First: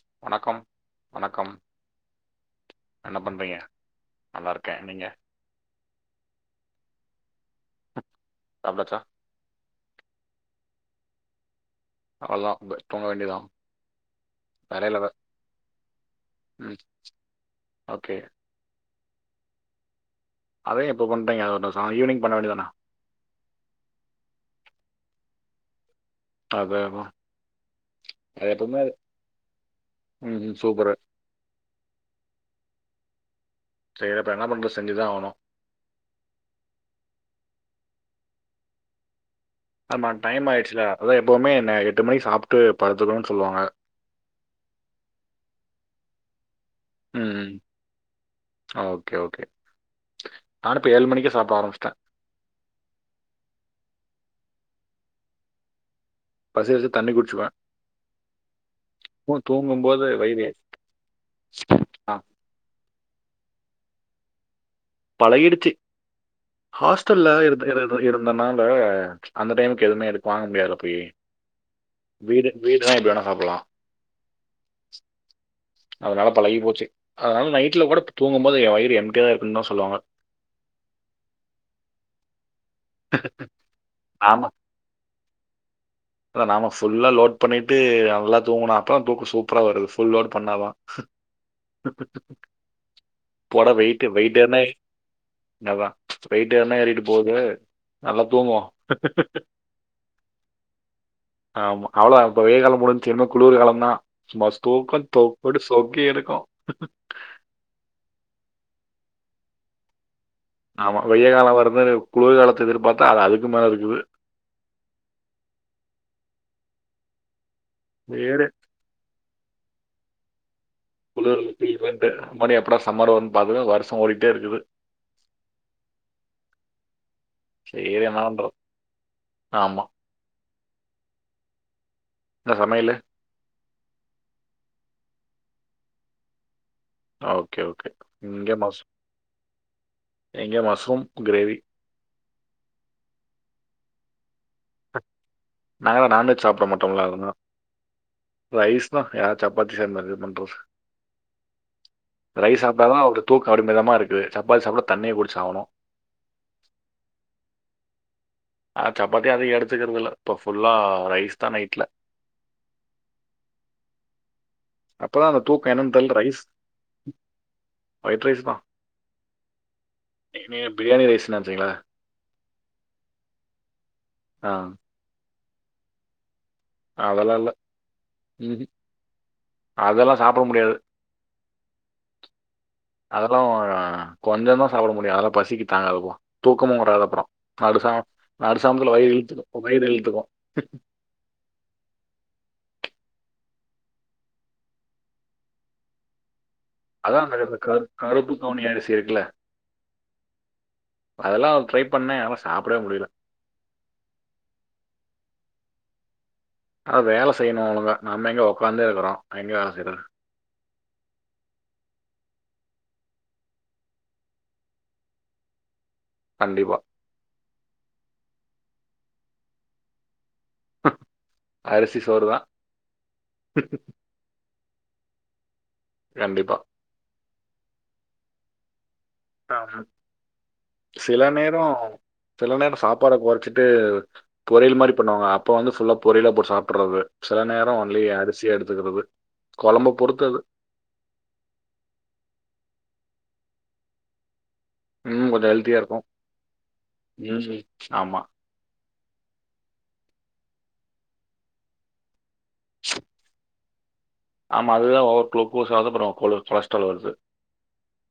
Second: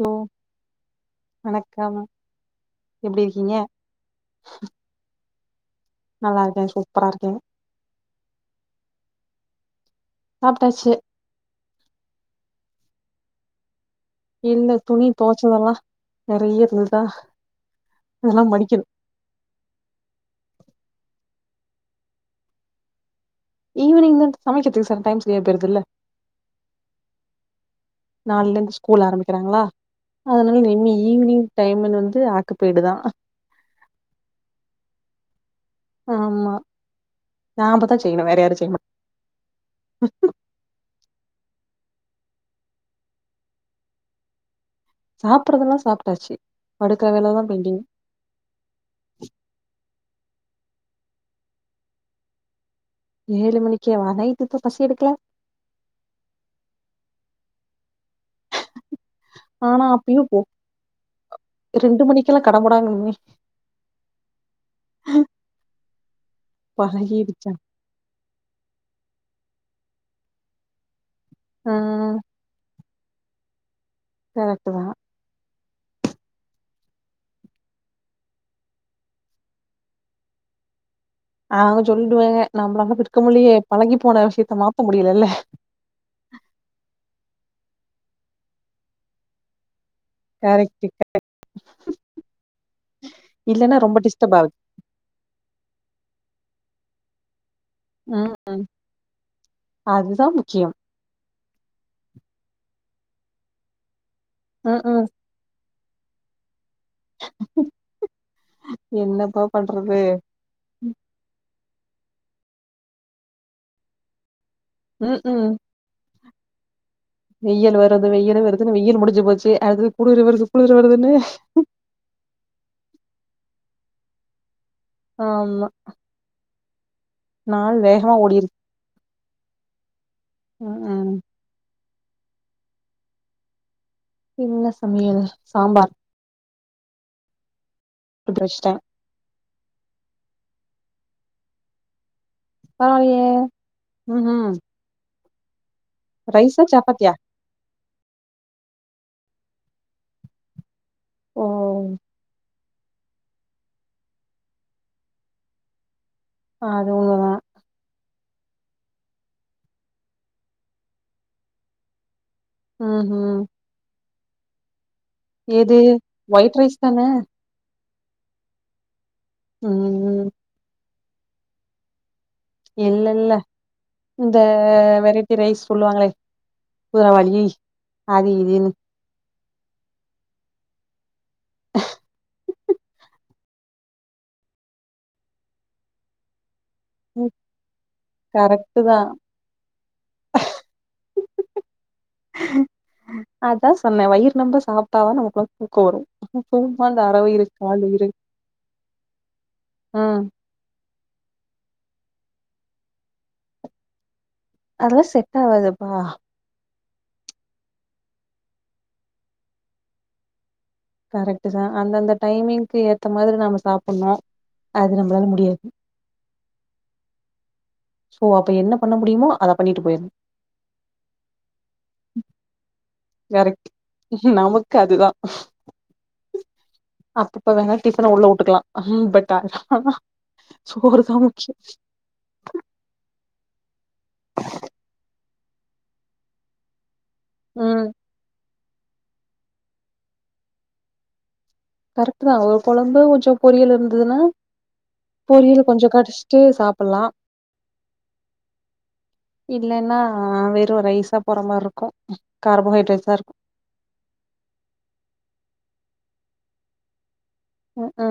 Low வணக்கம் வணக்கம் என்ன எப்டி இருக்கீங்க பண்றீங்க நல்லாருக்கே நீங்க நல்லாருக்கே சூப்பராருக்கே சாப்டாச்சா சாப்ட்டாச்சு அவ்ளோதா படுத்து தூங்க வேண்டியதுதான் இல்ல துணி தொவச்சதெல்லா நெறய ம் இருந்ததா ஓகே அதெல்லா மடிக்கணு அத ஏன் இப்ப பண்றீங்க ஒரு ச ஈவினிங் பண்ண வேண்டிதானா ஈவினிங் தான் சமைக்கிறது சில டைம் சரியா போய்டுதுல்ல அதா அதான் நாளேலருந்து ஸ்கூல் ஆரமிக்கிறாங்ளா ம் ம், அதனால சூப்பர் இனிமே ஈவினிங் டைமன்னு வந்து ஆக்குபெய்டு தான் சேரி அப்ப என்ன பண்றது செஞ்சு தா ஆவணும் ஆமா நாமதா செய்யணும் வேற யாரு செய்ய மாட் ஆமா டைம் ஆயிடுச்சுல அதா எப்போவுமே என்ன எட்டு மணிக்கு சாப்ட்டு படுத்துக்கணும்னு சொல்லுவாங்க [inaudible] சாப்டுறதுெல்லா சாப்ட்டாச்சு படுக்குற வேலதா பெண்டிங் ஆ ஓகே ஓகே நானு இப்ப ஏழு மணிக்கே சாப்ட ஆரம்பிச்சுட்டேன் ஏழு மணிக்கே வா நைட்டுப்ப பசி எடுக்கல பசி வச்சு தண்ணி குடிச்சுக்குவேன் ஓ தூங்கும் ஆனா போது அப்பயு [unintelligible] கீழ கடமுடாங்கு மே பழகிடுச்சு ஹாஸ்டல்ல பழகிடுச்சா இரு இருந்தனால அந்த டைமுக்கு எதுவுமே எதுக்கு வாங்க முடியாதுல போயி ஆ வீடு வீடு இதான் எப்படி வேணா சாப்புடலாம் கரெக்ட்டு தான் அதனால பழகி போச்சு அதனால நைட்டுல கூட தூங்கும் போது என் வயிறு எம்டியா இருக்கு இன்னு சொல்லுவாங்க அவங்க சொல்டுவாங்க நம்மளால இருக்க முடிலயே பழகி போன விஷயத்த மாத்த முடியலல்ல அத நாம ஃபுல்லா லோட் பண்ணிட்டு நல்லா தூங்கண அப்றம் தூக்க சொக் அப்றம் ஒரு ஃபுல் லோட் பண்ணாதா கேரக்டருக்கு போடா இல்லன்னா ரொம்ப வெயிட், டிஸ்டர்ப் வெயிட் ஆகுது ஏறுனா என்னதா வெய்ட்டு ஏறுனா ஏறிட்டு போது நல்லா ம் தூங்குவோம் அதுதான் முக்கியம் ஆமா அவ்ளோ தா இப்ப வெயில்கால முடிஞ்ச்சு இன்னும் குளர் காலம்தா சும்மா ம் ம் தூக்கம் தொக் ட்டு சொக்கி எடுக்கும் என்னப்பா பண்றது ஆமா வெய காலம் வருதுனு குளுர் காலத்த எதிர்பாத்தா அது அதுக்கு மேல இருக்குது ம் ம் வெயல் வருது வெயல் வேறு வருது வெயில் முடிஞ்சு போச்சு அடுத்து குளுர் வருது குளுர் வருதுன்னு குளிரு [unintelligible] மறுபடியும் எப்படா சம்மருன்னு பாக்குறேன் வருஷம் ஓடிக்கிட்டே இருக்குது ஆமா நாள் சரி வேகமா என்ன ஓடிருது பண்றது ஆமா ம் ம் என்ன சமயலு என்ன சமயல் சாம்பார் ஓகே ஓகே போட்டு இங்க வச்சுட்டேன் மஸ் இங்க மஸ்ரூம் கிரேவி பரவாயில்லயே ம் ம் நாங்க தா நான்வெஜ் ரைஸா சாப்ப மாட்டோம்ல சப்பாத்தியா அதான ரைஸ் தா யாரு சப்பாத்தி சேத்து இது பண்றது ஓ ரைஸ் சாப்டாதா ஒரு தூக்கொ அடி மதமா இருக்கு சப்பாத்தி சாப்டா தண்ணிய குடிச்சு ஆவணு அதுவு தா ஆ சப்பாத்தி அதிக எடுத்துக்குறதுல்ல இப்போ ஃபுல்லா ரைஸ் தா நைட்ல ம் ஹும் அப்போ தா அந்த தூக்கொ எது என்னன் தெர்ல ரைஸ் ஒயிட் தானே ஒயிட் ரைஸ் தா ம் நீ நீங்க பிரியாணி ரைஸ் நெனச்சீங்களா இல்ல இல்ல இந்த ஆ வெரைட்டி ரைஸ் சொல்லுவாங்களே அதெல்லாம் ராகி இல்லை அது இதுன்னு அதெல்லா சாப்ட முடியாது [inaudible] அதெல்லா கொஞ்ச தா சாப்ட முடியு அதெல்லா பசிக்கி தாங்காதுப்பா தூக்கமு வராது அப்புற ம் நடுசா கரெக்ட் நடுசாாமத்துல தா வயிறு இழுத்துக்கு வயிறு இழுத்துக்கு அதா சொன்னே வயிறு நெம்ப சாப்ட்டா தா நமக்குல்லா தூக்க வரு அந்த அர அதான் வயிறு அந்த இருக்கு கரு காள் வயிறு கருப்பு கவுனி அரிசி இருக்குல்ல ஆ அதெல்லா ட்ரை பண்ணே ஆனா சாப்டவே முடியில அதெல்லா செட் ஆவாதுப்பா அ வேல செய்ணு ஒழுங்கா நாம எங்கே ஒக்காந்தே இருக்குறோ எங்க வேல செய்றோ கரெக்ட்டு தா அந்தந்த டைமிங்க்கு ஏத்த மாரி நாம சாப்பிட்னு அது நம்பளால முடியாது கண்டிப்பா சோ அப்ப என்ன பண்ண முடியுமோ அத பண்ணிட்டு போயிர்னு அரிசி சோறு தா கரெக்ட் நமக்கு அதுதா கண்டிப்பா அப்பப்ப வேணா டிஃபன உள்ள வுட்டுக்குலா பட் அனா சோறு தா சில முக்கியொ நேரம் சில நேர் சாப்பாட கொறச்சிட்டு பொரியல் மாரி பண்ணுவாங்க அப்போ வந்து ஃபுல்லா பொரியலா போட்டு சாப்புட்றது சில நேரோ ம் ஒன்லி அரிசிய எடுத்துக்குறது கொழம்ப பொறுத்தது கரெக்ட் தா ஒரு கொழம்பு கொஞ்சோ பொரியல் இருந்ததுன்னா ம் கொஞ்சம் பொரியல் ஹெல்த்தியாக கொஞ்சொ இருக்கும் கடிச்சிட்டு சாப்பலா ம் ஆமாம் இல்லைன்னா வெறு ரைஸா போற மார்ருக்கு கார்போஹைட்ரேட்ஸா இருக்கு ஆமா அதுதா ஓவர் குளூக்கோஸ் ஆவுது அப்புறோ கொல கொலஸ்ட்டால் வருது அ அ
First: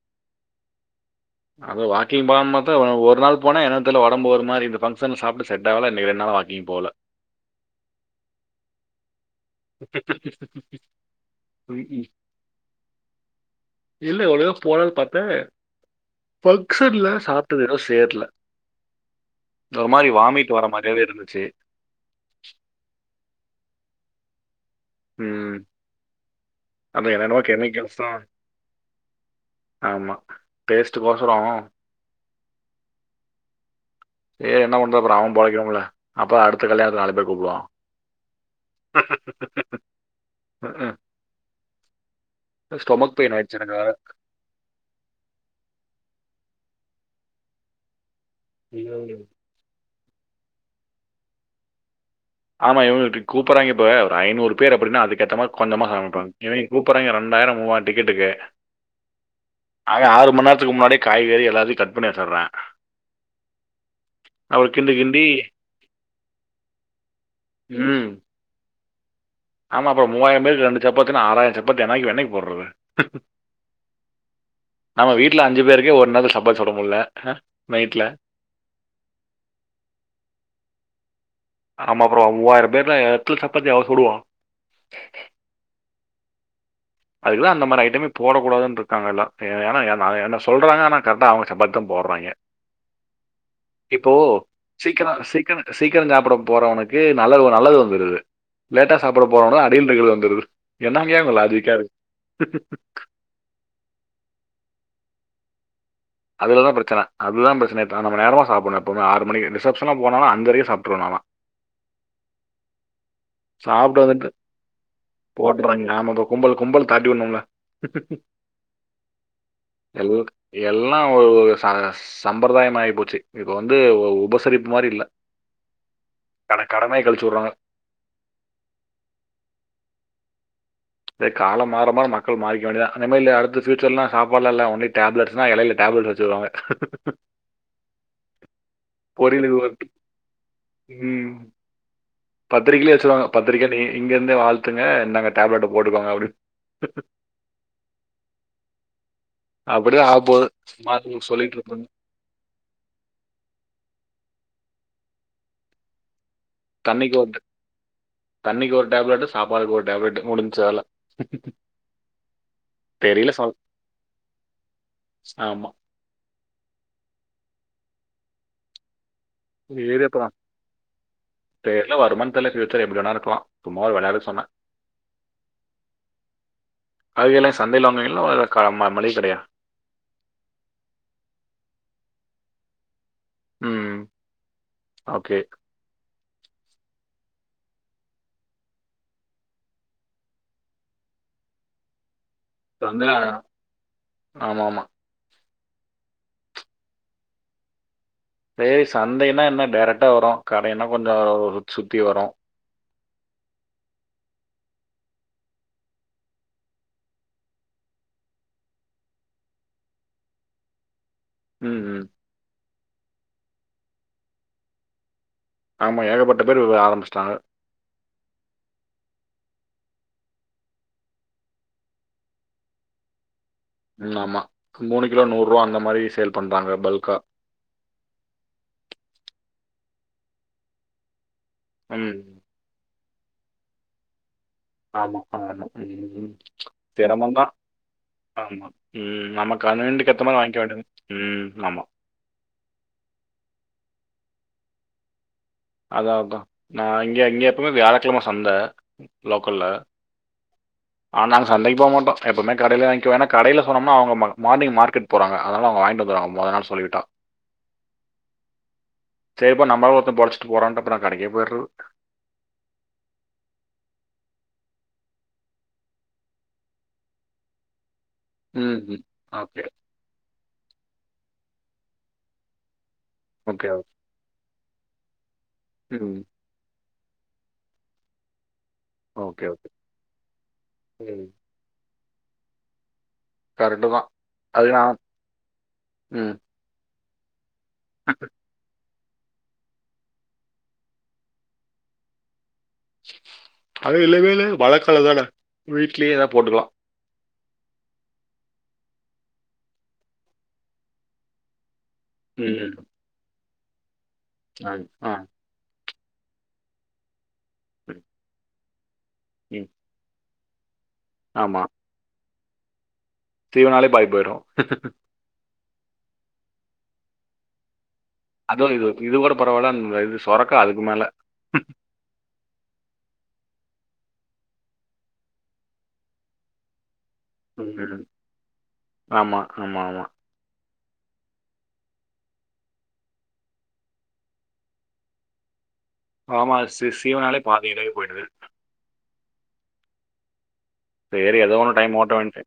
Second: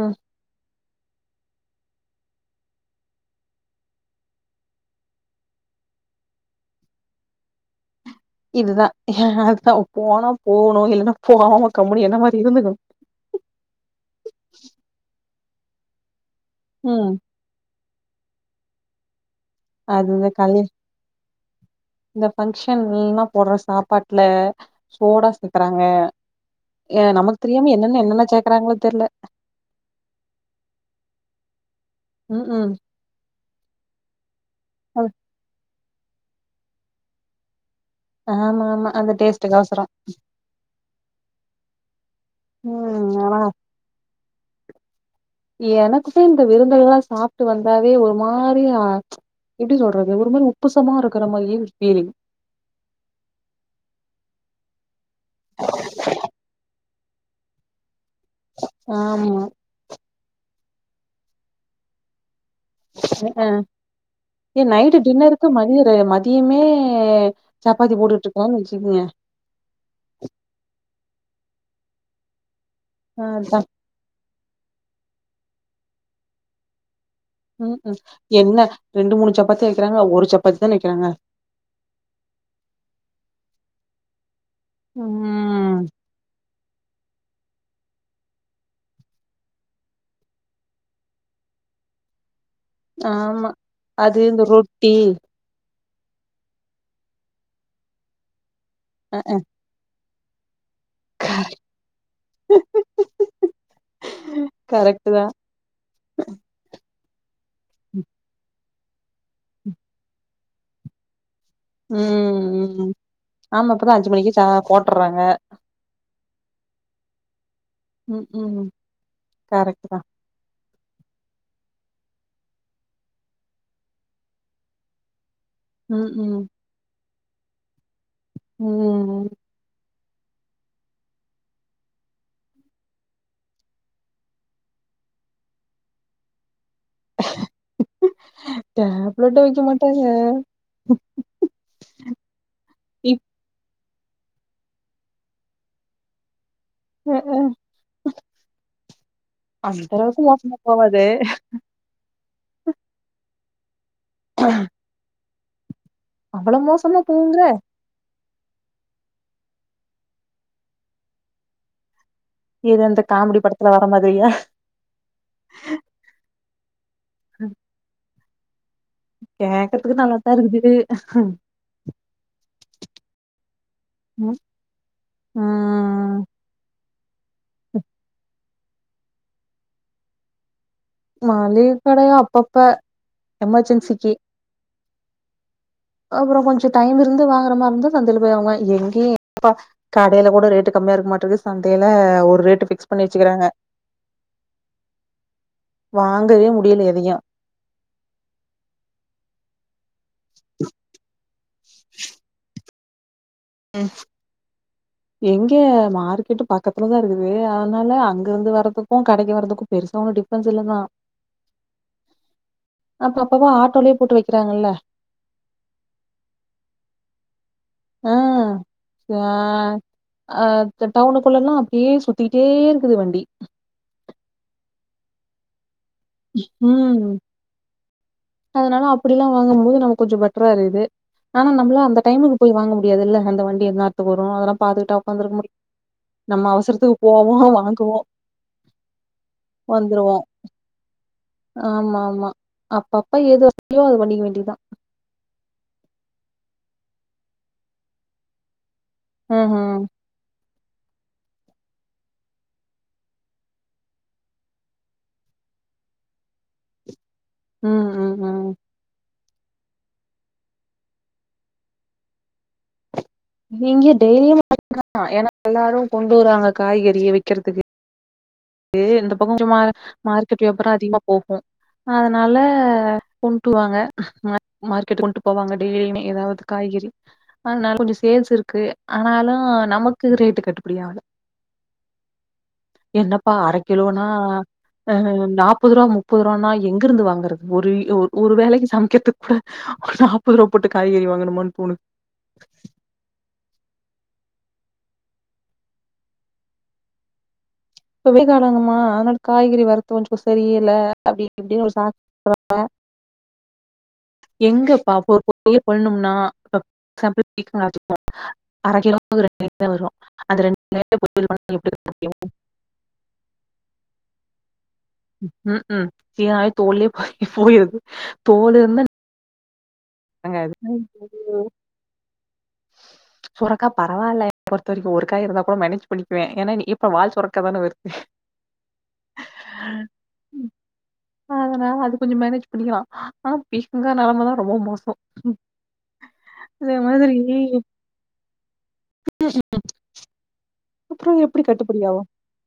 அது வாக்கிங் போலா பாத்தா ஒ ஒரு நாள் போனே என்னன் தெர்ல ஒடம்பு வரு மாரி இருந்தே ஃபங்கஷன்ல சாப்ட்டு செட் ஆகலன் நெனைக்கே ரெண் நாள் வா நீ போல இதுதா அதா போனா போவணு இல்லைன்னா போவாம ம்ஹ்ம். கம்முனு என்ன மாரி இருந்துக்கணு இல்ல எவ்ளோ போலான் பாத்தே ஃபங்க்ஷன்ல ம் சாப் டது ஏதோ சேர்ல ஒரு அது மாரி இந்த வாமிட் கல் வர மாரியாவே இருந்துச்சு இந்த ஃபங்க்ஷன்ல்லீலா போட்ற சாப்பாட்ல சோடா ம். சேக்குறாங்க எ அதான் என்னென்னமோ நமக்கு தெரியாம கெமிக்கல்ஸ் என்னன்ன தான். என்னென்ன சேக்குறாங்களோ தெர்ல ஆமா டேஸ்ட்டு கொசராவு ம் ம் செரி என்ன பண்றது அது அப்றோ அவ பொழைக்கணுமில்ல அப்ப அடுத்த கல்யாணத்துக்கு நாலு பேர் கூப்டுவா ஆமா ஆமா அந்த டேஸ்ட்டுக்கு கொசரோ ம் ம் ஸ்டொமக் பெயின் ஆயிடுச்சு எனக்கு வேற எனக்குதே இந்த விருந்தகல்லா சாப்ட்டு வந்தாவே ஒரு மாரி ஆ ம். எப்டி சொல்றது ஒரு மாரி உப்பசமா இருக்கற மாரியே ஒரு ஃபீலிங் ஆமா இவுங்க கூப்பறாய்ங்க இப்ப ஒரு ஐநூறு பேர் அப்டினா அதுக்கேத்த மாரி கொஞ்சமா சமைப்பாங் இவிங் கூப்புறாய்ங்க ரெண்டாயிர மூவாயிர டிக்கெட்டுக்கு ஆமா அங்க ஆறு மண் நேரத்துக்கு முன்னாடி காய்கறி எல்லத்தையு கட் பண்ணி வச்சற ம்க்ம் ஏ கிண்டி நைட்டு கிண்டி டின்னருக்கு மதிய ரே மதியமே சப்பாத்தி ம். போட்டுட்டு இருக்காங் வச்சுக்குங்க ஆமா அப்புறோ மூவாயிரோ பேருக்கு ரெண்டு சப்பாத்தினா ஆறாயிரோ சப்பாத்தி என்னாய் என்னைக்கு போட்றது ஆ அதா நம்ம வீட்ல அஞ்சு பேருக்கே ஒரு நாள்ள சப்பாத்தி சுட முட்ல ம்க்ம் என்ன ரெண்டு மூணு சப்பாத்தியா வெக்கிறாங்க ஒரு சப்பாத்தி தான வெக்கிறாங்க ஆமா அப்றோ மூவாயிரோ பேர்னா எத்தன சப்பாத்தி அவ சுடுவா ம் அதுக்குதா அந்த மாரி ஐட்டமே போடக் கூடாதுன்ருக்காங்க எல்லா ஏனா எ நா என்ன சொல்றாங்க ஆனா கரெக்டா அவுங்க சப்பாத்தி தா போட்றாய்ங்க ஆமா அது இந்த ரொட்டி சீக்கிரோ சாப்ட போறவனுக்கு நல்லது ஒரு நல்லது வந்துருது லேட்டா அ சாப்புட அ போறனா வெயில் இருக்கறது வந்துருது என்னாங்கயா உங்க லாஜிக்கா இரு கரெக்ட்டு தா அதுல தா பிரச்சன அது தா பிரச்சனயாட்ட நம்ம நேரமா சாப்புட்னு எப்பவுமே ஆறு மணிக்கு ரிசப்ஷன்லா போனாலு அஞ்சரைக்கே சாப்ட்ருவ நாலா ம் ம் ஆமா இப்பதா சாப்ட அஞ்சு வந்துட்டு மணிக்கு சா போட்டுர்றாங்க போட்டுறாய்ங்க ஆமாப்பா கும்பல் கும்பல் தாட்டி வுனும்ள்ள ம் ம் கரெக்ட்டு தா எல் எல்லா ஒரு ஒரு சார சம்பரதாய மாயி போச்சி இப்போ வந்து ஒ உபசரிப்பு மாரி இல்ல ம் ம் அட கடமைய கழிச்சி வுட்றாங்க ம் ம் இதே காலம் மார மார மக்கள் மாரிக்க வேண்டியத்தா அந்த மாரிலா அடுத்த ஃபியூச்சர்லா சாப்பாடு லா இல்ல ஒன்லி டேப்லட்ஸ்னா எலைல டேப்லட் வச்சிருவாங்க டேப்லட் பொரியலுக்கு வெக்க ஒரு மாட்டாங்க ம் ம் பத்திரிக்கைலே வச்சிருவாங்க பத்திரிக்க நீ இங்க இருந்தே வாழ்த்துங்க இந்தாங்க டேப்லெட்ட போட்டுக்கோங்க அப்டின் ம்க்ம் அப்படிதான் அந்தளவுக்கு ஆகப்போகுது. மோசமா போவாது மாத்தி சொல்லிட்டு இருப்பாங்க. அவ்வளோ மோசமா தண்ணிக்கு போகுங்க ஒரு தண்ணிக்கு ஒரு டேப்லெட்டு சாப்பாட்டுக்கு ஒரு டேப்லெட்டு முடிஞ்ச்சி வேல எது அந்த காமெடி படத்துல வர மாதிரியா ஆமா கேக்கறதுக்கு நல்லாதா இருக்குது தெர்ல வருமானு தெர்ல ஃபியூச்சர் எப்டி வேணா இருக்கலா சும்மா ஒரு வெளையாடுக்கு ம் சொன்னே ம் காய்கல்லா சந்தைல வாங்குவீங்களா க ம ம மளிகை கடையா மளிகை கடையா அப்பப்ப ம் எமர்ஜென்சிக்கி ஓகே அப்புறோ கொஞ்ச டைம் இருந்து வாங்குற மாரி இருந்தா சந்தையில போய் வாங்குவ எங்கேயு ப கடைல கூட ரேட்டு் கம்மியா இருக்குமாட்டுருக்கு சந்தைல ஒரு ரேட்டு ஃபிக்ஸ் பண்ணி சந்தையில் வச்சுக்கிறாங்க ஆமா ஆமா வாங்கவே முடில எதையு சேரி சந்தைனா என்ன டேரக்டா வரு கடைனா கொஞ்சோ சுத்தி வரு ம் எங்க மார்க்கெட்டு பக்கத்துல தா இருக்குது அதனால அங்க இருந்து வர்துக்கும் கடைக்கு வரதுக்கு பெருசா ஒன்னு டிஃப்பன்ஸ் இல்லதா ம் ம் அப்ப அப்பவு ஆட்டோலேயே போட்டு வக்கிறாங்கல்ல ஆமா ஏகப்பட்ட பேரு ஆரம்பிச்சிட்டாங்க ம் ஆ அ த டவுனுக்குள்ளல்லா அப்டியே சுத்திக்கிட்டே இருக்குது வண்டி ம் ஆமா மூணு கிலோ நூறுவா அந்த மாரி சேல் பண்றாங்க பல்கா ம். அதனால அப்டிலா வாங்கும்போது நமக்கு கொஞ்ச பெட்டரா இருக்குது ஆனா நம்மள அந்த ம் டைமுக்கு போய் வாங்க முடியாது இல்ல அந்த வண்டிய த்த போறோ அதெல்லா பாத்துக்கிட்டா ஆமா ஒக்காந்துருக்க முடியு ஆமா ம், ம். நம்ம அவசரத்துக்கு போவோ சிரமம்தான் வாங்குவோ ஆமா ம் நமக்கு கண்வீனியன்ட்டு எத்த மாரி வாங்கிக்க வேண்டியதா ம் ஆமா ஆமா அப்ப அப்ப ஏது வசதியோ அத பண்ணிக்க வேண்டியதா அதா ஆவட்டு நா இங்கே அங்கே எப்பவுமே வியாழக்கிழம சந்த லோக்கல்ல ம்ஹ்ம். ஆனா நாங்க சந்தைக்கு போ மாட்டோ எப்பவுமே கடைல வாங்கிக்குவே ஏனா கடைல போனோம்னா அவுங்க மார்னிங் மார்க்கெட் போறாங்க அதனால அவுங்க வாங்கிட்டு வந்துடுவாங்க மொத நாள் சொல்லி விட்டா ம் ம், ம். சேரிப்போ நம்மளாள ஒருத்த பொழச்சிட்டு போறானு அப்ப நா கடைக்கே போயிறது இங்க டெய்லியு [inaudible] ஏனா எல்லாரு கொண்டு வருவாங்க காய்கறிய விக்கிறதுக்கு ம் கு ம் இந்த பக்க சும்மா ஓகே மார்க்கெட் வியாபார அதிகமா போகு அதனால கொண்டு ஓகே வாங்க ஓகே மார் மார்க்கெட்டு கொண்டு போவாங்க டெய்லியு ம் ஏதாவது காய்கறி அதனால கொஞ்ச சேல்ஸ் இருக்கு ஆனாலு ஓகே ஓகே நமக்கு ரேட்டு கட்டுபிடி ஆவல ம் என்னப்பா அர கரெக்டு கிலோனா தான் அது அ நான் நாப்பது ரூபா முப்பது ம் ரூபானா எங்க இருந்து வாங்குறது ஒரு லோ ஒரு வேலைக்கு சமைக்கிறதுக்கு கூட ஒரு நாற்பது ரூபா போட்டு காய்கறி வாங்கனுமானு தோணுது அதுவு இலமேலு மழ காலந்தானே வீட்லயே ஏதா போட்டுக்கலா இப்ப வெயில் காலங்கம்மா அதனால காய்கறி வரத்து கொஞ்ச சரியில்ல அப்டி இப்டின்னு ஒரு சாக் ம் எங்க ஆ பாப்பு ஆ ஒரு பொரியல் பண்ணனும்னா ம் [unintelligible] அரை கிலோ ரெண்டுல பேருக்கு தா ம். வரு அந்த ரெண்டு ஆமா [unintelligible] முடியு தீவனாலே பாதி போயிடு ம் ம் [unintelligible] தோலே போயிருது தோல் அதோ இருந்தா இது இது கூட பரவா இல்ல இது சொரக்கா அதுக்கு மேல ஐயோ சொரக்கா பரவாயில்ல என்ன பொருத்த வரைக்கு ஒரு காய் இருந்தா கூட மேனேஜ் பண்ணிக்குவே ஏனா நீ இப்ப வால் சொர உங்கள ஆமா ஆமா ஆமா அதனால அது கொஞ்ச மேனேஜ் பண்ணிக்கலா ஆனா பீக்கங்க நெலமதா ரொம்ப மோ சோ ஆமா சி சீவனாலே பாதி இலவே போயிடுது அப்புறம் செரி எப்படி எதோ ஒன்னு டைம் கட்டுப்படியாகும்? ஓட்ட வேண்டிய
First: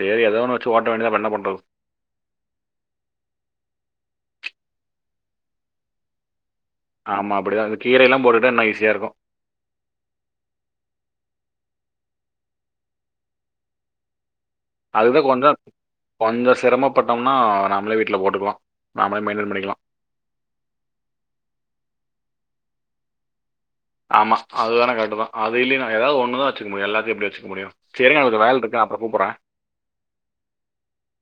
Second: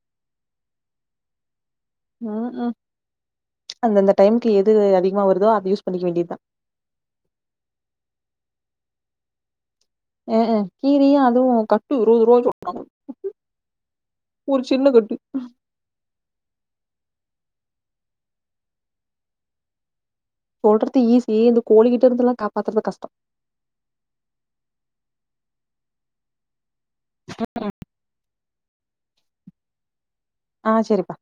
செரி ஏதோ ஒன்னு வச்சு ஓட்ட வேண்டியதா அப்றம் என்ன பண்றது ஆ அ அந்தந்த டைமுக்கு எது அதிகமா வருதோ அத யூஸ் பண்ணிக்க வேண்டியதா ஆமா அப்டிதா அந்த கீரையல்லா போட்டிட்ட இன்னு ஈஸியா இருக்கு அ அ கீரியையு அதுவு கட் இருவதுருவ சொல்றாங் அதுதா கொஞ்ச கொஞ்ச சிரமப்பட்டோம்னா நம்மளே வீட்ல போட்டுக்கலா நம்மளே மெயின்டண் பண்ணிக்கலா சொல்றது ஈஸி இந்த கோழி கிட்டருந்தல்லா காப்பாத்துறது கஷ்டோ ஆமா அதுவேன கரைக்டுதா அது இல்லைனா ஏதாவது ஒண்ணுத வச்சிக்க முடியு எல்லாத்தையு எப்டி வச்சிக்க முடியு செரி இரு நா ஒரு வேலலருக்கு அப்ற கூப்பட்ற ஆ செரிப்பா